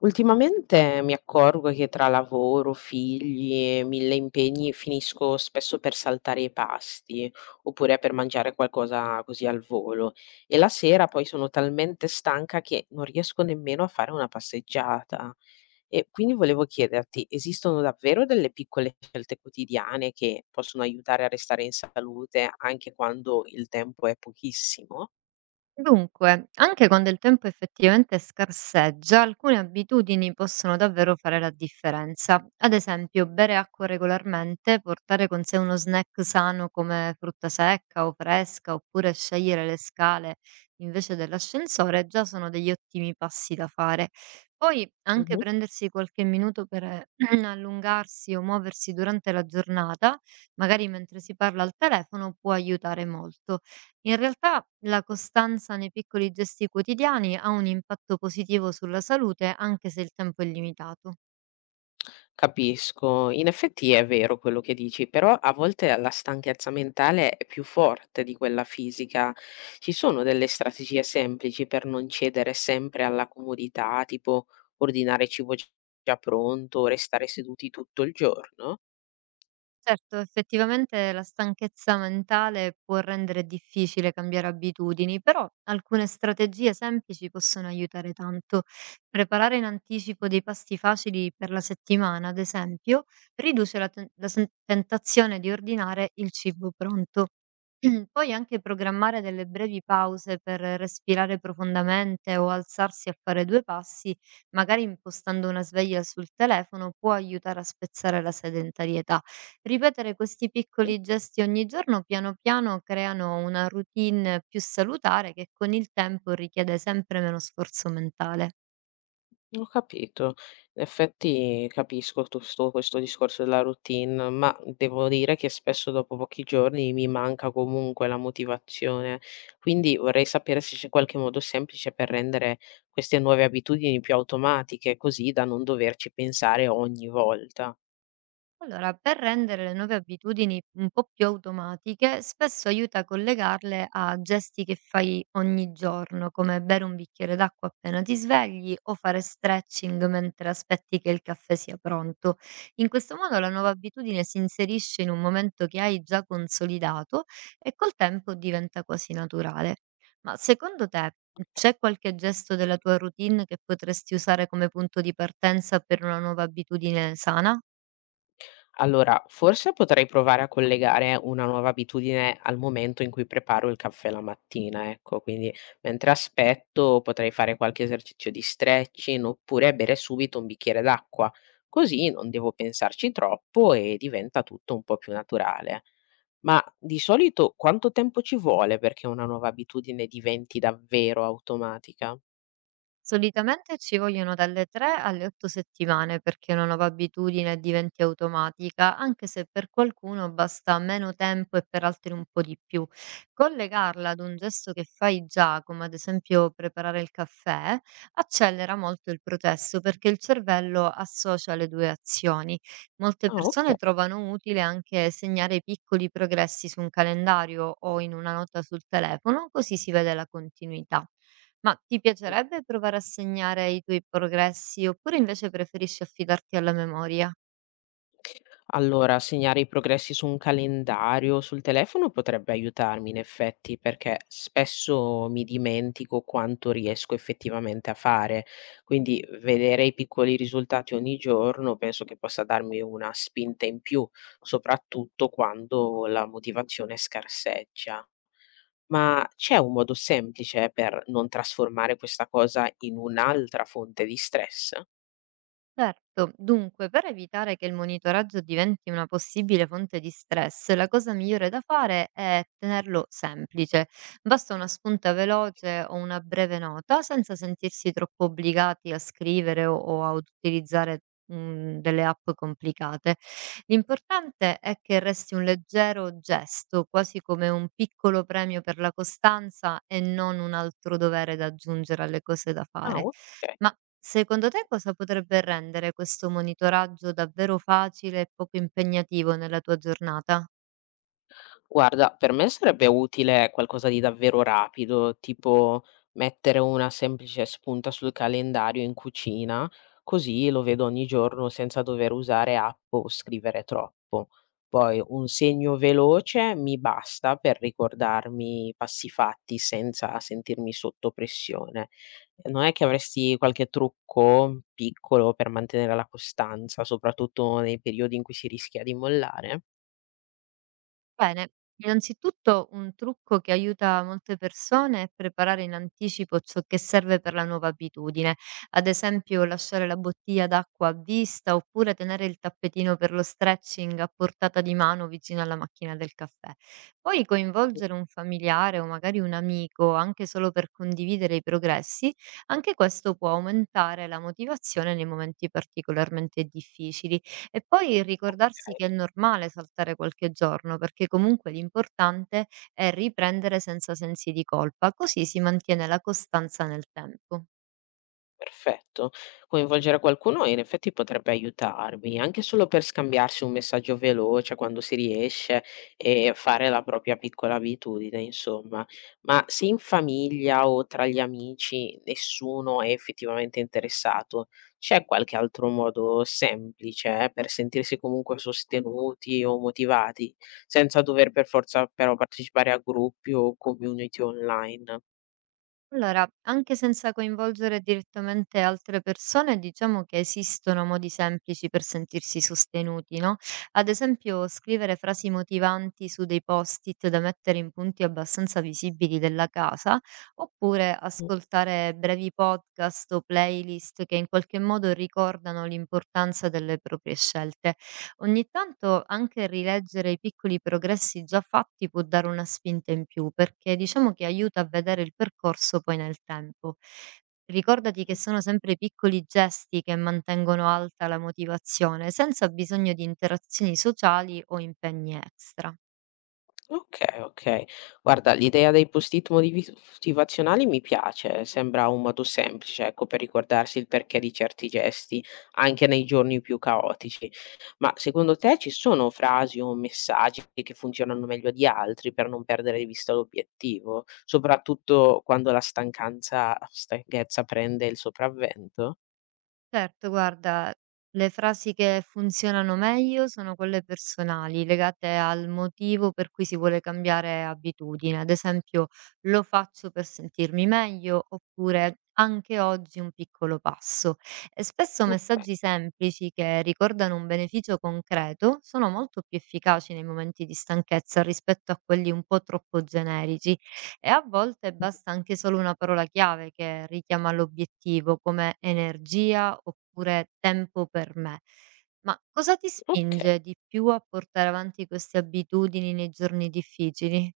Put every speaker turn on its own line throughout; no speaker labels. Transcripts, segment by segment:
Ultimamente mi accorgo che tra lavoro, figli e mille impegni finisco spesso per saltare i pasti oppure per mangiare qualcosa così al volo e la sera poi sono talmente stanca che non riesco nemmeno a fare una passeggiata. E quindi volevo chiederti, esistono davvero delle piccole scelte quotidiane che possono aiutare a restare in salute anche quando il tempo è pochissimo?
Dunque, anche quando il tempo effettivamente scarseggia, alcune abitudini possono davvero fare la differenza. Ad esempio, bere acqua regolarmente, portare con sé uno snack sano come frutta secca o fresca, oppure scegliere le scale invece dell'ascensore, già sono degli ottimi passi da fare. Poi anche prendersi qualche minuto per allungarsi o muoversi durante la giornata, magari mentre si parla al telefono, può aiutare molto. In realtà la costanza nei piccoli gesti quotidiani ha un impatto positivo sulla salute anche se il tempo è limitato.
Capisco, in effetti è vero quello che dici, però a volte la stanchezza mentale è più forte di quella fisica. Ci sono delle strategie semplici per non cedere sempre alla comodità, tipo ordinare cibo già pronto, restare seduti tutto il giorno?
Certo, effettivamente la stanchezza mentale può rendere difficile cambiare abitudini, però alcune strategie semplici possono aiutare tanto. Preparare in anticipo dei pasti facili per la settimana, ad esempio, riduce la tentazione di ordinare il cibo pronto. Poi anche programmare delle brevi pause per respirare profondamente o alzarsi a fare due passi, magari impostando una sveglia sul telefono, può aiutare a spezzare la sedentarietà. Ripetere questi piccoli gesti ogni giorno piano piano creano una routine più salutare che con il tempo richiede sempre meno sforzo mentale.
Ho capito. In effetti capisco tu sto questo discorso della routine, ma devo dire che spesso dopo pochi giorni mi manca comunque la motivazione. Quindi vorrei sapere se c'è qualche modo semplice per rendere queste nuove abitudini più automatiche, così da non doverci pensare ogni volta.
Allora, per rendere le nuove abitudini un po' più automatiche, spesso aiuta a collegarle a gesti che fai ogni giorno, come bere un bicchiere d'acqua appena ti svegli o fare stretching mentre aspetti che il caffè sia pronto. In questo modo la nuova abitudine si inserisce in un momento che hai già consolidato e col tempo diventa quasi naturale. Ma secondo te c'è qualche gesto della tua routine che potresti usare come punto di partenza per una nuova abitudine sana?
Allora, forse potrei provare a collegare una nuova abitudine al momento in cui preparo il caffè la mattina, ecco, quindi mentre aspetto potrei fare qualche esercizio di stretching oppure bere subito un bicchiere d'acqua, così non devo pensarci troppo e diventa tutto un po' più naturale. Ma di solito quanto tempo ci vuole perché una nuova abitudine diventi davvero automatica?
Solitamente ci vogliono dalle 3 alle 8 settimane perché una nuova abitudine diventi automatica, anche se per qualcuno basta meno tempo e per altri un po' di più. Collegarla ad un gesto che fai già, come ad esempio preparare il caffè, accelera molto il processo perché il cervello associa le due azioni. Molte
Ah, ok.
persone trovano utile anche segnare piccoli progressi su un calendario o in una nota sul telefono, così si vede la continuità. Ma ti piacerebbe provare a segnare i tuoi progressi oppure invece preferisci affidarti alla memoria?
Allora, segnare i progressi su un calendario o sul telefono potrebbe aiutarmi in effetti, perché spesso mi dimentico quanto riesco effettivamente a fare. Quindi vedere i piccoli risultati ogni giorno penso che possa darmi una spinta in più, soprattutto quando la motivazione scarseggia. Ma c'è un modo semplice per non trasformare questa cosa in un'altra fonte di stress?
Certo, dunque per evitare che il monitoraggio diventi una possibile fonte di stress, la cosa migliore da fare è tenerlo semplice. Basta una spunta veloce o una breve nota senza sentirsi troppo obbligati a scrivere o a utilizzare delle app complicate. L'importante è che resti un leggero gesto, quasi come un piccolo premio per la costanza e non un altro dovere da aggiungere alle cose da
Ah,
fare.
ok.
Ma secondo te cosa potrebbe rendere questo monitoraggio davvero facile e poco impegnativo nella tua giornata?
Guarda, per me sarebbe utile qualcosa di davvero rapido, tipo mettere una semplice spunta sul calendario in cucina, così lo vedo ogni giorno senza dover usare app o scrivere troppo. Poi un segno veloce mi basta per ricordarmi i passi fatti senza sentirmi sotto pressione. Non è che avresti qualche trucco piccolo per mantenere la costanza, soprattutto nei periodi in cui si rischia di mollare?
Bene, innanzitutto un trucco che aiuta molte persone è preparare in anticipo ciò che serve per la nuova abitudine, ad esempio lasciare la bottiglia d'acqua a vista oppure tenere il tappetino per lo stretching a portata di mano vicino alla macchina del caffè. Poi coinvolgere un familiare o magari un amico anche solo per condividere i progressi, anche questo può aumentare la motivazione nei momenti particolarmente difficili. E poi ricordarsi che è normale saltare qualche giorno, perché comunque l'importante è riprendere senza sensi di colpa, così si mantiene la costanza nel tempo.
Perfetto. Coinvolgere qualcuno in effetti potrebbe aiutarvi, anche solo per scambiarsi un messaggio veloce quando si riesce e fare la propria piccola abitudine, insomma. Ma se in famiglia o tra gli amici nessuno è effettivamente interessato, c'è qualche altro modo semplice, per sentirsi comunque sostenuti o motivati, senza dover per forza però partecipare a gruppi o community online?
Allora, anche senza coinvolgere direttamente altre persone, diciamo che esistono modi semplici per sentirsi sostenuti, no? Ad esempio, scrivere frasi motivanti su dei post-it da mettere in punti abbastanza visibili della casa, oppure ascoltare brevi podcast o playlist che in qualche modo ricordano l'importanza delle proprie scelte. Ogni tanto anche rileggere i piccoli progressi già fatti può dare una spinta in più, perché diciamo che aiuta a vedere il percorso poi nel tempo. Ricordati che sono sempre i piccoli gesti che mantengono alta la motivazione, senza bisogno di interazioni sociali o impegni extra.
Okay, okay. Guarda, l'idea dei post-it modivi motivazionali mi piace, sembra un modo semplice, ecco, per ricordarsi il perché di certi gesti, anche nei giorni più caotici. Ma secondo te ci sono frasi o messaggi che funzionano meglio di altri per non perdere di vista l'obiettivo, soprattutto quando la stancanza stanchezza prende il sopravvento?
Certo, guarda, le frasi che funzionano meglio sono quelle personali, legate al motivo per cui si vuole cambiare abitudine. Ad esempio, lo faccio per sentirmi meglio, oppure anche oggi un piccolo passo. E spesso
Okay,
messaggi semplici che ricordano un beneficio concreto sono molto più efficaci nei momenti di stanchezza rispetto a quelli un po' troppo generici. E a volte
mh,
basta anche solo una parola chiave che richiama l'obiettivo, come energia oppure tempo per me. Ma cosa ti
okay.
spinge di più a portare avanti queste abitudini nei giorni difficili?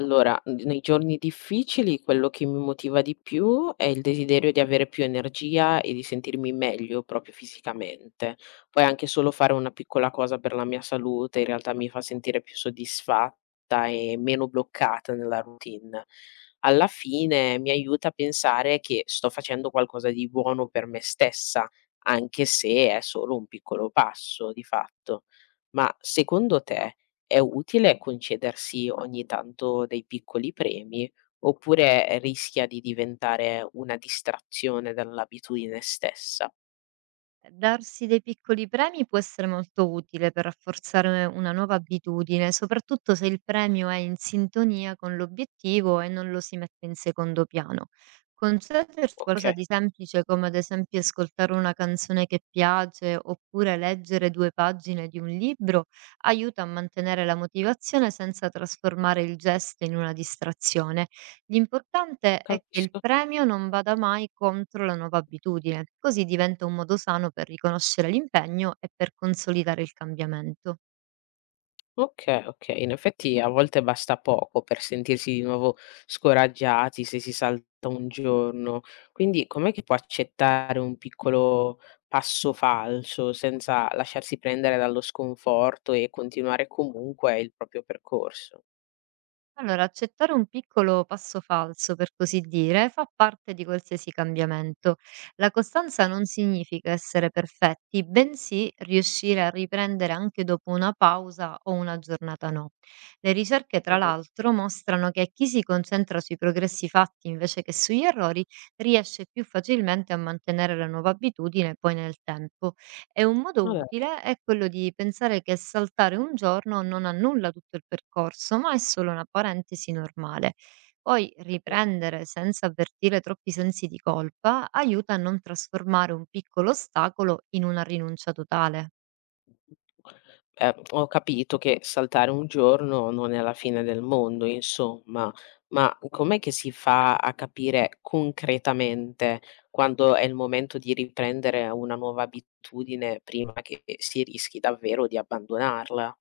Allora, n nei giorni difficili quello che mi motiva di più è il desiderio di avere più energia e di sentirmi meglio proprio fisicamente. Poi anche solo fare una piccola cosa per la mia salute in realtà mi fa sentire più soddisfatta e meno bloccata nella routine. Alla fine mi aiuta a pensare che sto facendo qualcosa di buono per me stessa, anche se è solo un piccolo passo di fatto. Ma secondo te è utile concedersi ogni tanto dei piccoli premi oppure rischia di diventare una distrazione dall'abitudine stessa?
Darsi dei piccoli premi può essere molto utile per rafforzare una nuova abitudine, soprattutto se il premio è in sintonia con l'obiettivo e non lo si mette in secondo piano. Concedersi qualcosa
Okay,
di semplice, come ad esempio ascoltare una canzone che piace oppure leggere due pagine di un libro, aiuta a mantenere la motivazione senza trasformare il gesto in una distrazione. L'importante è che il
capisco.
premio non vada mai contro la nuova abitudine, così diventa un modo sano per riconoscere l'impegno e per consolidare il cambiamento.
Okay, okay, in effetti a volte basta poco per sentirsi di nuovo scoraggiati se si salta un giorno. Quindi com'è che può accettare un piccolo passo falso senza lasciarsi prendere dallo sconforto e continuare comunque il proprio percorso?
Allora, accettare un piccolo passo falso, per così dire, fa parte di qualsiasi cambiamento. La costanza non significa essere perfetti, bensì riuscire a riprendere anche dopo una pausa o una giornata no. Le ricerche, tra
Mh-mh.
l'altro, mostrano che chi si concentra sui progressi fatti invece che sugli errori riesce più facilmente a mantenere la nuova abitudine poi nel tempo. E un modo
Va be.
utile è quello di pensare che saltare un giorno non annulla tutto il percorso, ma è solo una parentesi normale. Poi riprendere senza avvertire troppi sensi di colpa aiuta a non trasformare un piccolo ostacolo in una rinuncia totale.
Ho capito che saltare un giorno non è la fine del mondo, insomma, ma com'è che si fa a capire concretamente quando è il momento di riprendere una nuova abitudine prima che si rischi davvero di abbandonarla?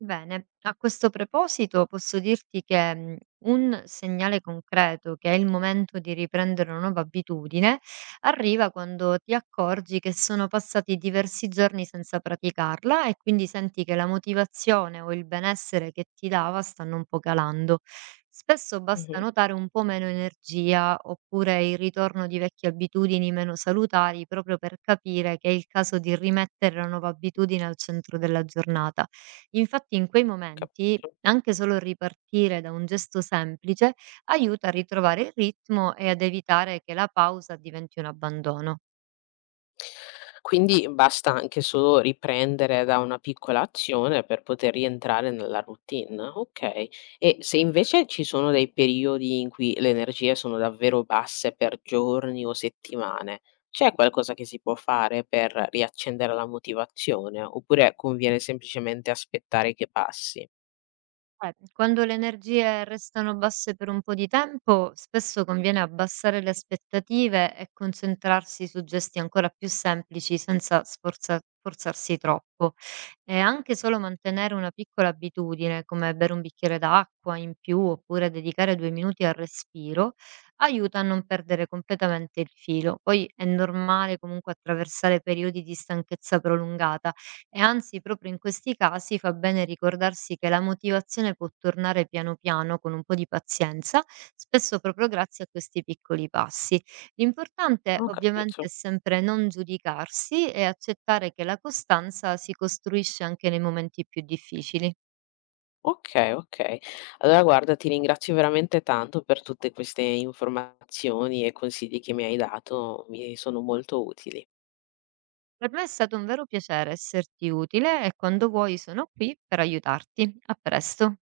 Bene, a questo proposito posso dirti che un segnale concreto che è il momento di riprendere una nuova abitudine arriva quando ti accorgi che sono passati diversi giorni senza praticarla e quindi senti che la motivazione o il benessere che ti dava stanno un po' calando. Spesso basta
Mh-mh.
notare un po' meno energia oppure il ritorno di vecchie abitudini meno salutari proprio per capire che è il caso di rimettere la nuova abitudine al centro della giornata. Infatti in quei momenti,
Capito.
anche solo ripartire da un gesto semplice, aiuta a ritrovare il ritmo e ad evitare che la pausa diventi un abbandono.
Quindi basta anche solo riprendere da una piccola azione per poter rientrare nella routine, okay. E se invece ci sono dei periodi in cui le energie sono davvero basse per giorni o settimane, c'è qualcosa che si può fare per riaccendere la motivazione, oppure conviene semplicemente aspettare che passi?
Quando le energie restano basse per un po' di tempo, spesso conviene abbassare le aspettative e concentrarsi su gesti ancora più semplici senza forzarsi troppo. E anche solo mantenere una piccola abitudine, come bere un bicchiere d'acqua in più oppure dedicare due minuti al respiro, aiuta a non perdere completamente il filo. Poi è normale comunque attraversare periodi di stanchezza prolungata e anzi, proprio in questi casi fa bene ricordarsi che la motivazione può tornare piano piano con un po' di pazienza, spesso proprio grazie a questi piccoli passi. L'importante
Non Ho
ovviamente è
capito.
sempre non giudicarsi e accettare che la costanza si costruisce anche nei momenti più difficili.
Okay, okay. Allora guarda, ti ringrazio veramente tanto per tutte queste informazioni e consigli che mi hai dato, mi sono molto utili.
Per me è stato un vero piacere esserti utile e quando vuoi sono qui per aiutarti. A presto.